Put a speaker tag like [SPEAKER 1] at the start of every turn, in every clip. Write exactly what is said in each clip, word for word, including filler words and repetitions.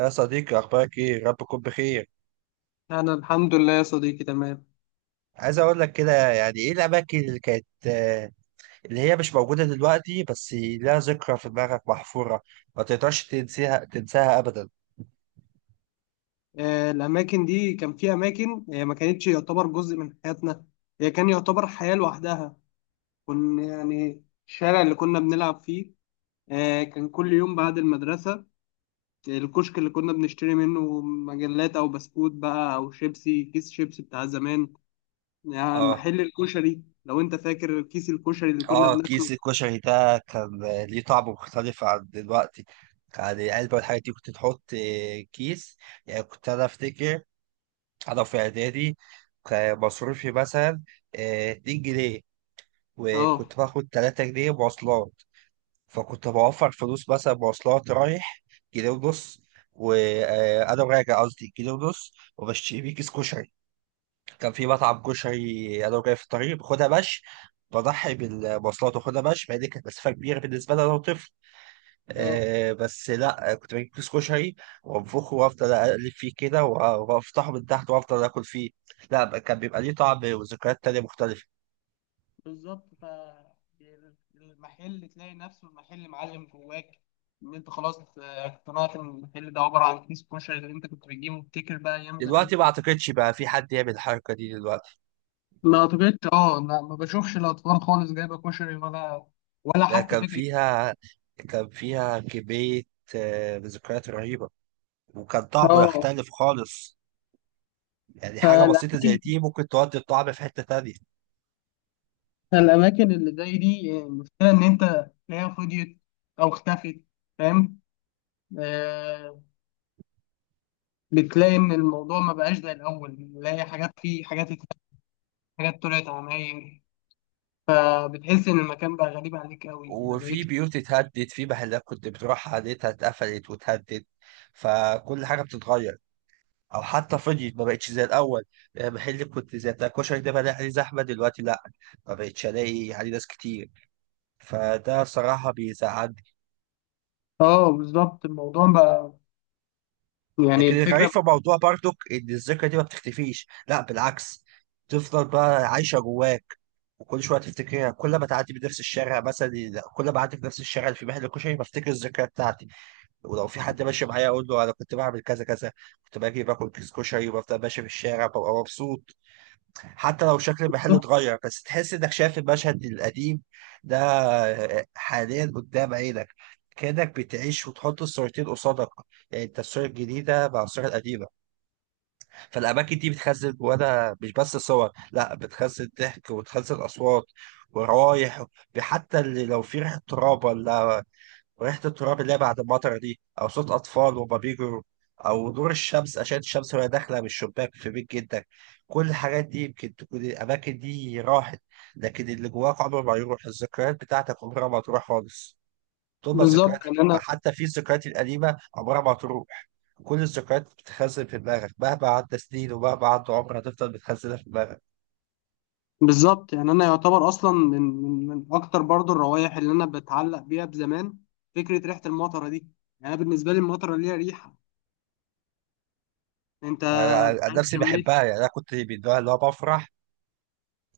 [SPEAKER 1] يا صديقي، اخبارك ايه؟ ربكم بخير؟
[SPEAKER 2] أنا الحمد لله يا صديقي تمام.
[SPEAKER 1] عايز اقول لك كده، يعني ايه الاماكن اللي كانت آه، اللي هي مش موجوده دلوقتي، بس لها ذكرى في دماغك محفوره، ما تقدرش تنسيها، تنساها ابدا.
[SPEAKER 2] آه، الأماكن دي كان في أماكن هي ما كانتش يعتبر جزء من حياتنا. هي كان يعتبر حياة لوحدها. كنا يعني الشارع اللي كنا بنلعب فيه، آه، كان كل يوم بعد المدرسة. الكشك اللي كنا بنشتري منه مجلات أو بسكوت بقى أو شيبسي كيس شيبسي بتاع زمان. يعني
[SPEAKER 1] اه،
[SPEAKER 2] محل الكشري لو أنت فاكر كيس الكشري اللي كنا
[SPEAKER 1] اه،
[SPEAKER 2] بناكله.
[SPEAKER 1] كيس الكشري ده كان آه، ليه طعم مختلف عن دلوقتي. يعني علبه والحاجات دي كنت تحط آه، كيس. يعني كنت انا افتكر. انا في اعدادي كان مصروفي مثلا آه، اتنين جنيه،
[SPEAKER 2] اه،
[SPEAKER 1] وكنت باخد تلات جنيه مواصلات. فكنت بوفر فلوس، مثلا مواصلات رايح كيلو ونص، وانا راجع قصدي كيلو ونص، وبشتري بيه كيس كشري. كان في مطعم كشري انا وجاي في الطريق باخدها مشي، بضحي بالمواصلات واخدها مشي، مع ان كانت مسافه كبيره بالنسبه لي انا وطفل.
[SPEAKER 2] اه،
[SPEAKER 1] آه بس لا، كنت بجيب كيس كشري وانفخه، وافضل اقلب فيه كده، وافتحه من تحت، وافضل اكل فيه. لا كان بيبقى ليه طعم وذكريات تانية مختلفه.
[SPEAKER 2] بالظبط. ف المحل تلاقي نفسه، المحل معلم جواك، ان انت خلاص آه، اقتنعت ان المحل ده عباره عن كيس كشري اللي انت كنت بتجيبه وبتفتكر بقى ايام زمان.
[SPEAKER 1] دلوقتي ما اعتقدش بقى في حد يعمل الحركه دي دلوقتي.
[SPEAKER 2] ما اعتقدش، اه، لا، ما بشوفش الاطفال خالص جايبه كشري، ولا ولا
[SPEAKER 1] لا،
[SPEAKER 2] حتى
[SPEAKER 1] كان
[SPEAKER 2] فكره.
[SPEAKER 1] فيها كان فيها كمية، آه، ذكريات رهيبة. وكان طعمه
[SPEAKER 2] اه،
[SPEAKER 1] يختلف خالص. يعني حاجة بسيطة زي
[SPEAKER 2] فالاماكن
[SPEAKER 1] دي ممكن تودي الطعم في حتة تانية.
[SPEAKER 2] فالاماكن اللي زي دي، آه، المشكله ان انت تلاقيها فضيت او اختفت. فاهم؟ آه بتلاقي ان الموضوع ما بقاش زي الاول، بتلاقي حاجات، فيه حاجات اتلغت، حاجات طلعت عماير، فبتحس ان المكان بقى غريب عليك قوي، ما
[SPEAKER 1] وفي
[SPEAKER 2] بقتش.
[SPEAKER 1] بيوت اتهدت، في محلات كنت بتروح عليها اتقفلت واتهدت، فكل حاجة بتتغير، أو حتى فضيت، ما بقتش زي الأول. يعني محل كنت زي بتاع الكشري ده، بلاقي عليه زحمة دلوقتي لأ، ما بقتش ألاقي عليه ناس كتير، فده صراحة بيزعل.
[SPEAKER 2] اه، بالظبط. الموضوع بقى يعني
[SPEAKER 1] لكن الغريب
[SPEAKER 2] الفكره.
[SPEAKER 1] في الموضوع برضك ان الذكرى دي ما بتختفيش، لا بالعكس، تفضل بقى عايشه جواك، وكل شويه تفتكرها. كل ما تعدي بنفس الشارع مثلا، كل ما اعدي بنفس الشارع اللي في محل كشري، بفتكر الذكرى بتاعتي، ولو في حد ماشي معايا اقول له انا كنت بعمل كذا كذا. كنت باجي باكل كيس كشري وبفضل ماشي في الشارع، ببقى مبسوط. حتى لو شكل المحل اتغير، بس تحس انك شايف المشهد القديم ده حاليا قدام عينك. كأنك بتعيش وتحط الصورتين قصادك، يعني انت الصورة الجديدة مع الصورة القديمة. فالاماكن دي بتخزن جواها مش بس صور، لا بتخزن ضحك وتخزن اصوات ورايح. حتى اللي لو في ريحه تراب، ولا ريحه التراب اللي هي بعد المطره دي، او صوت اطفال وهما بيجروا، او نور الشمس، اشعه الشمس وهي داخله من الشباك في بيت جدك. كل الحاجات دي يمكن تكون الاماكن دي راحت، لكن اللي جواك عمره ما يروح. الذكريات بتاعتك عمرها ما تروح خالص، تبقى ذكريات
[SPEAKER 2] بالظبط، ان
[SPEAKER 1] حلوة.
[SPEAKER 2] انا.
[SPEAKER 1] حتى في الذكريات القديمة عمرها ما هتروح. كل الذكريات بتتخزن في دماغك مهما عدى سنين ومهما عدى عمر، هتفضل بتخزنها في دماغك.
[SPEAKER 2] بالظبط، يعني انا يعتبر اصلا من من من اكتر برضو الروائح اللي انا بتعلق بيها بزمان، فكره ريحه المطره دي. يعني أنا بالنسبه لي المطره ليها ريحه. انت
[SPEAKER 1] أنا أنا
[SPEAKER 2] مش
[SPEAKER 1] عن
[SPEAKER 2] عارف
[SPEAKER 1] نفسي
[SPEAKER 2] شميتها.
[SPEAKER 1] بحبها. يعني أنا كنت من النوع اللي هو بفرح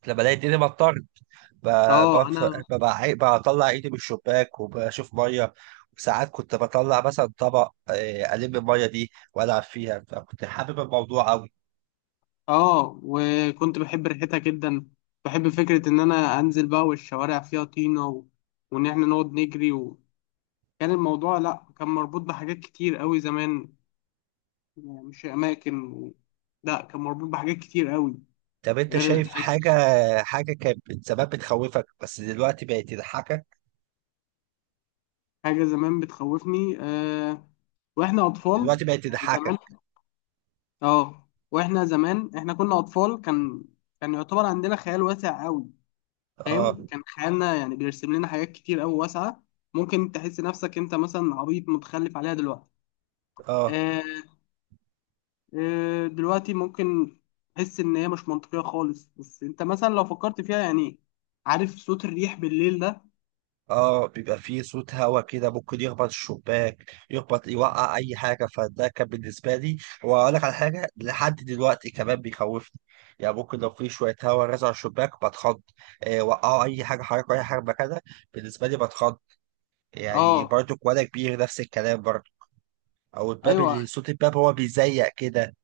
[SPEAKER 1] لما الاقي الدنيا مطرت. ب-
[SPEAKER 2] اه،
[SPEAKER 1] بف-
[SPEAKER 2] انا
[SPEAKER 1] ب- بع- بطلع ايدي من الشباك وبشوف ميه. وساعات كنت بطلع مثلا طبق آه، الم الميه دي والعب فيها، فكنت حابب الموضوع قوي.
[SPEAKER 2] اه وكنت بحب ريحتها جدا، بحب فكره ان انا انزل بقى والشوارع فيها طينه و... وان احنا نقعد نجري و... كان الموضوع لا، كان مربوط بحاجات كتير قوي زمان. يعني مش اماكن و... لا، كان مربوط بحاجات كتير قوي
[SPEAKER 1] طب انت
[SPEAKER 2] غير
[SPEAKER 1] شايف
[SPEAKER 2] الاماكن.
[SPEAKER 1] حاجه، حاجه كانت زمان بتخوفك بس دلوقتي بقت تضحكك
[SPEAKER 2] حاجه زمان بتخوفني آه... واحنا اطفال.
[SPEAKER 1] ودلوقتي بقت
[SPEAKER 2] يعني
[SPEAKER 1] تضحك؟
[SPEAKER 2] زمان، اه، واحنا زمان احنا كنا اطفال، كان كان يعتبر عندنا خيال واسع قوي.
[SPEAKER 1] اه،
[SPEAKER 2] فاهم؟ كان خيالنا يعني بيرسم لنا حاجات كتير قوي واسعه. ممكن تحس نفسك انت مثلا عبيط متخلف عليها دلوقتي.
[SPEAKER 1] اه،
[SPEAKER 2] آه... آه... دلوقتي ممكن تحس ان هي مش منطقيه خالص، بس انت مثلا لو فكرت فيها يعني. عارف صوت الريح بالليل ده؟
[SPEAKER 1] اه، بيبقى فيه صوت هوا كده ممكن يخبط الشباك، يخبط، يوقع اي حاجه، فده كان بالنسبه لي. واقول لك على حاجه لحد دلوقتي كمان بيخوفني. يعني ممكن لو في شويه هوا رزع على الشباك بتخض. آه، وقعوا اي حاجه، حركوا اي حاجه مكانها، بالنسبه لي بتخض.
[SPEAKER 2] اه،
[SPEAKER 1] يعني برضو وانا كبير نفس الكلام برضو. او الباب،
[SPEAKER 2] ايوه،
[SPEAKER 1] اللي صوت الباب هو بيزيق كده،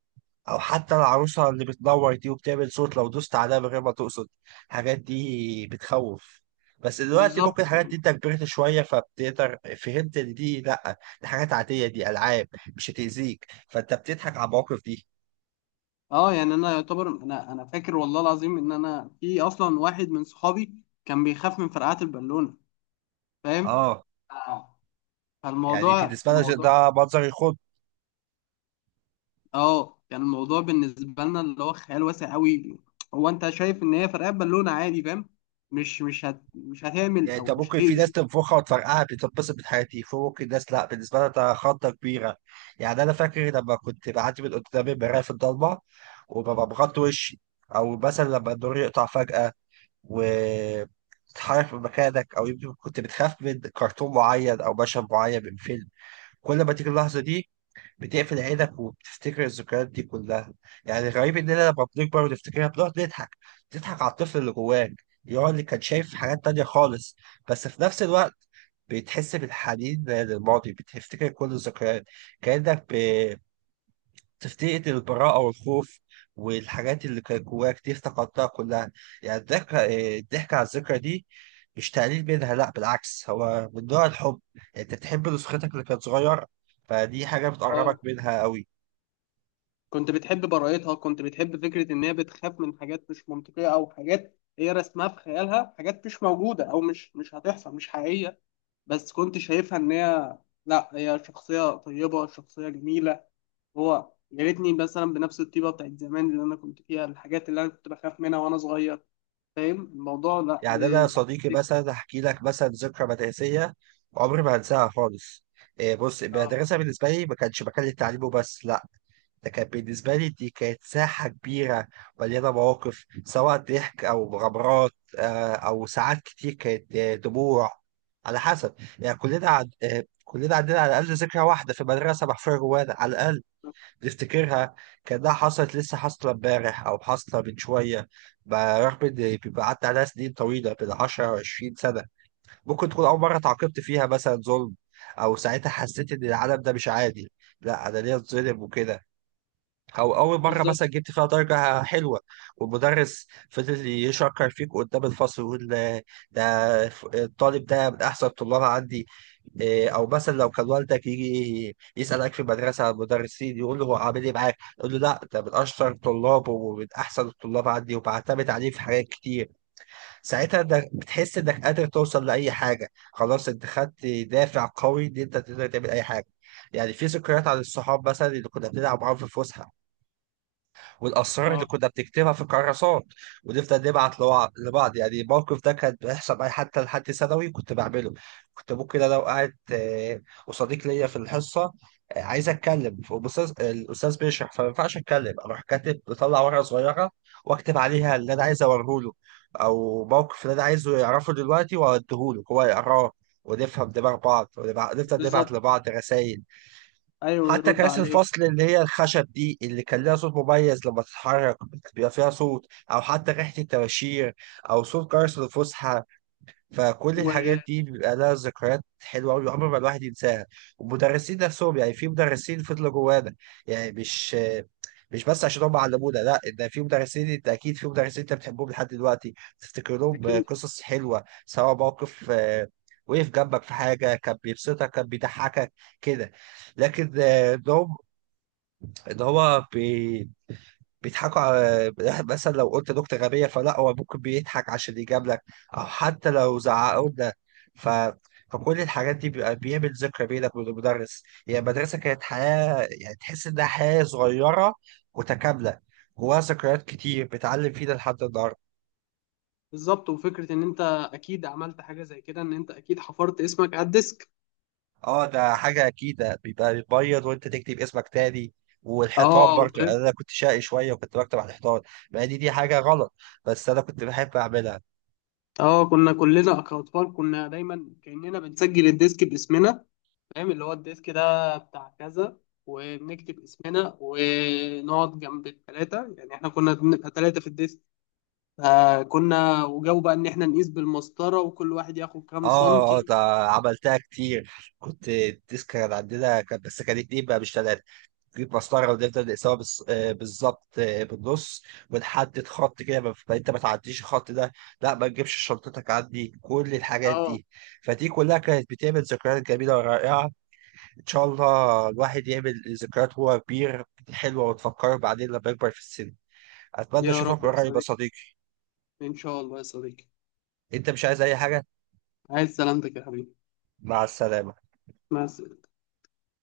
[SPEAKER 1] او حتى العروسه اللي بتنور دي وبتعمل صوت لو دوست عليها من غير ما تقصد. الحاجات دي بتخوف. بس دلوقتي
[SPEAKER 2] بالظبط.
[SPEAKER 1] ممكن الحاجات دي انت كبرت شويه فبتقدر فهمت ان دي، لا دي حاجات عاديه، دي العاب مش هتاذيك، فانت بتضحك على المواقف دي.
[SPEAKER 2] اه، يعني انا يعتبر انا انا فاكر والله العظيم ان انا في اصلا واحد من صحابي كان بيخاف من فرقعات البالونه. فاهم؟
[SPEAKER 1] اه،
[SPEAKER 2] آه.
[SPEAKER 1] يعني
[SPEAKER 2] فالموضوع
[SPEAKER 1] بالنسبه لنا
[SPEAKER 2] الموضوع
[SPEAKER 1] ده منظر يخض.
[SPEAKER 2] اه، يعني الموضوع بالنسبه لنا اللي هو خيال واسع قوي. هو انت شايف ان هي فرقعات بالونه عادي. فاهم؟ مش مش هت مش هتعمل،
[SPEAKER 1] يعني انت
[SPEAKER 2] او مش
[SPEAKER 1] ممكن في ناس
[SPEAKER 2] هتأذي.
[SPEAKER 1] تنفخها وتفرقعها بتتبسط من حياتي، في ممكن ناس لا بالنسبه لها ده خضه كبيره. يعني انا فاكر لما كنت بعدي من قدام المرايه في الضلمه وببقى مغطي وشي، او مثلا لما النور يقطع فجاه وتتحرك من مكانك، او يمكن كنت بتخاف من كرتون معين او مشهد معين من فيلم. كل ما تيجي اللحظه دي بتقفل عينك وبتفتكر الذكريات دي كلها. يعني الغريب اننا لما بنكبر ونفتكرها بنقعد نضحك. تضحك على الطفل اللي جواك، يقعد اللي كان شايف حاجات تانية خالص. بس في نفس الوقت بتحس بالحنين للماضي، بتفتكر كل الذكريات، كأنك بتفتقد البراءة والخوف، والحاجات اللي كانت جواك دي افتقدتها كلها. يعني الضحك، الضحك على الذكرى دي مش تقليل منها، لا بالعكس، هو من نوع الحب. يعني انت بتحب نسختك اللي كانت صغيرة، فدي حاجة
[SPEAKER 2] اه،
[SPEAKER 1] بتقربك منها قوي.
[SPEAKER 2] كنت بتحب براءتها، كنت بتحب فكره ان هي بتخاف من حاجات مش منطقيه، او حاجات هي رسمها في خيالها، حاجات مش موجوده او مش مش هتحصل، مش حقيقيه. بس كنت شايفها ان هي، لا، هي شخصية طيبة، شخصية جميلة. هو يا ريتني مثلا بنفس الطيبة بتاعت زمان اللي انا كنت فيها، الحاجات اللي انا كنت بخاف منها وانا صغير. فاهم الموضوع؟ لا.
[SPEAKER 1] يعني انا
[SPEAKER 2] ب...
[SPEAKER 1] صديقي مثلا هحكي لك مثلا ذكرى مدرسيه عمري ما هنساها خالص. إيه، بص،
[SPEAKER 2] آه،
[SPEAKER 1] المدرسه بالنسبه لي ما كانش مكان للتعليم وبس، لا ده كان بالنسبه لي، دي كانت ساحه كبيره مليانه مواقف، سواء ضحك او مغامرات، آه، او ساعات كتير كانت آه، دموع. على حسب، يعني كلنا عند آه، كلنا عندنا على الاقل ذكرى واحده في المدرسه محفوره جوانا على الاقل، تفتكرها كأنها حصلت لسه، حاصلة امبارح أو حاصلة من شوية، برغم إن بيبقى عدى عليها سنين طويلة بين عشرة و عشرين سنة. ممكن تكون أول مرة تعاقبت فيها، مثلا ظلم، أو ساعتها حسيت إن العالم ده مش عادي، لا أنا ليه اتظلم وكده. او اول مره
[SPEAKER 2] بالظبط.
[SPEAKER 1] مثلا جبت فيها درجه حلوه، والمدرس فضل يشكر فيك قدام الفصل ويقول: ده ده ف- الطالب ده من احسن الطلاب عندي. إيه، او مثلا لو كان والدك يجي يسالك في المدرسه على المدرسين يقول له هو عامل ايه معاك، يقول له لا، ده من اشطر الطلاب ومن احسن الطلاب عندي، وبعتمد عليه في حاجات كتير. ساعتها انك بتحس انك قادر توصل لاي حاجه، خلاص انت خدت دافع قوي ان انت تقدر تعمل اي حاجه. يعني في ذكريات عن الصحاب مثلا اللي كنا بنلعب معاهم في الفسحه، والاسرار
[SPEAKER 2] اه،
[SPEAKER 1] اللي كنا بنكتبها في الكراسات ونفضل نبعت لوع- لبعض. يعني الموقف ده كان بيحصل معايا حتى لحد ثانوي كنت بعمله. كنت ممكن انا وقعت آه، وصديق ليا في الحصه، آه، عايز اتكلم والاستاذ الاستاذ بيشرح، فما ينفعش اتكلم، اروح كاتب، بطلع ورقه صغيره واكتب عليها اللي انا عايز اوريه له، او موقف اللي انا عايزه يعرفه دلوقتي، واديهوله هو يقراه ونفهم دماغ بعض، ونبع- نفضل نبعت
[SPEAKER 2] بالظبط،
[SPEAKER 1] لبعض رسائل.
[SPEAKER 2] ايوه،
[SPEAKER 1] حتى
[SPEAKER 2] يرد
[SPEAKER 1] كراسي
[SPEAKER 2] عليك.
[SPEAKER 1] الفصل اللي هي الخشب دي اللي كان لها صوت مميز لما تتحرك، بيبقى فيها صوت، او حتى ريحة الطباشير، او صوت جرس الفسحة. فكل الحاجات
[SPEAKER 2] واكيد.
[SPEAKER 1] دي بيبقى لها ذكريات حلوة أوي عمر ما الواحد ينساها. والمدرسين نفسهم، يعني في مدرسين فضلوا جوانا. يعني مش مش بس عشان هم علمونا، لا ده في مدرسين، انت اكيد في مدرسين انت بتحبهم لحد دلوقتي، تفتكر لهم قصص حلوة، سواء موقف آه، وقف جنبك في حاجة كان بيبسطك، كان بيضحكك كده. لكن آه، ده ان هو بي... بيضحكوا على، مثلا لو قلت نكتة غبية فلا هو ممكن بيضحك عشان يجاب لك، او حتى لو زعقوا لنا. ف... فكل الحاجات دي بيبقى بيعمل ذكرى بينك وبين المدرس. يعني المدرسة كانت حياة، يعني تحس انها حياة صغيرة متكاملة، جواها ذكريات كتير بتعلم فينا لحد النهاردة.
[SPEAKER 2] بالظبط، وفكرة ان انت اكيد عملت حاجة زي كده، ان انت اكيد حفرت اسمك على الديسك.
[SPEAKER 1] اه، ده حاجة أكيد، ده بيبقى بيبيض وأنت تكتب اسمك تاني. والحيطان
[SPEAKER 2] اه،
[SPEAKER 1] برضه، يعني
[SPEAKER 2] فاهم.
[SPEAKER 1] أنا كنت شقي شوية وكنت بكتب على الحيطان، مع إن دي حاجة غلط بس أنا كنت بحب أعملها.
[SPEAKER 2] اه، كنا كلنا كأطفال كنا دايما كأننا بنسجل الديسك باسمنا. فاهم، اللي هو الديسك ده بتاع كذا، وبنكتب اسمنا ونقعد جنب الثلاثة. يعني احنا كنا بنبقى ثلاثة في الديسك، فكنا وجاوا بقى ان احنا نقيس بالمسطرة وكل واحد ياخد كام
[SPEAKER 1] اه، اه،
[SPEAKER 2] سنتي.
[SPEAKER 1] ده عملتها كتير. كنت الديسك كانت عندنا، كان بس كان اتنين بقى مش تلاته. نجيب مسطره ونفضل نقسمها بالص- آه، بالظبط، آه، بالنص، ونحدد خط كده، ما- ما انت ما تعديش الخط ده، لا ما تجيبش شنطتك عندي. كل الحاجات
[SPEAKER 2] اه.
[SPEAKER 1] دي فدي كلها كانت بتعمل ذكريات جميله ورائعه. ان شاء الله الواحد يعمل ذكريات وهو كبير، حلوه وتفكره بعدين لما يكبر في السن. اتمنى
[SPEAKER 2] يا
[SPEAKER 1] اشوفك
[SPEAKER 2] رب يا
[SPEAKER 1] قريب يا
[SPEAKER 2] صديقي،
[SPEAKER 1] صديقي.
[SPEAKER 2] ان شاء الله يا صديقي.
[SPEAKER 1] انت مش عايز اي حاجه؟
[SPEAKER 2] عايز سلامتك يا حبيبي.
[SPEAKER 1] مع السلامه.
[SPEAKER 2] مع السلامة.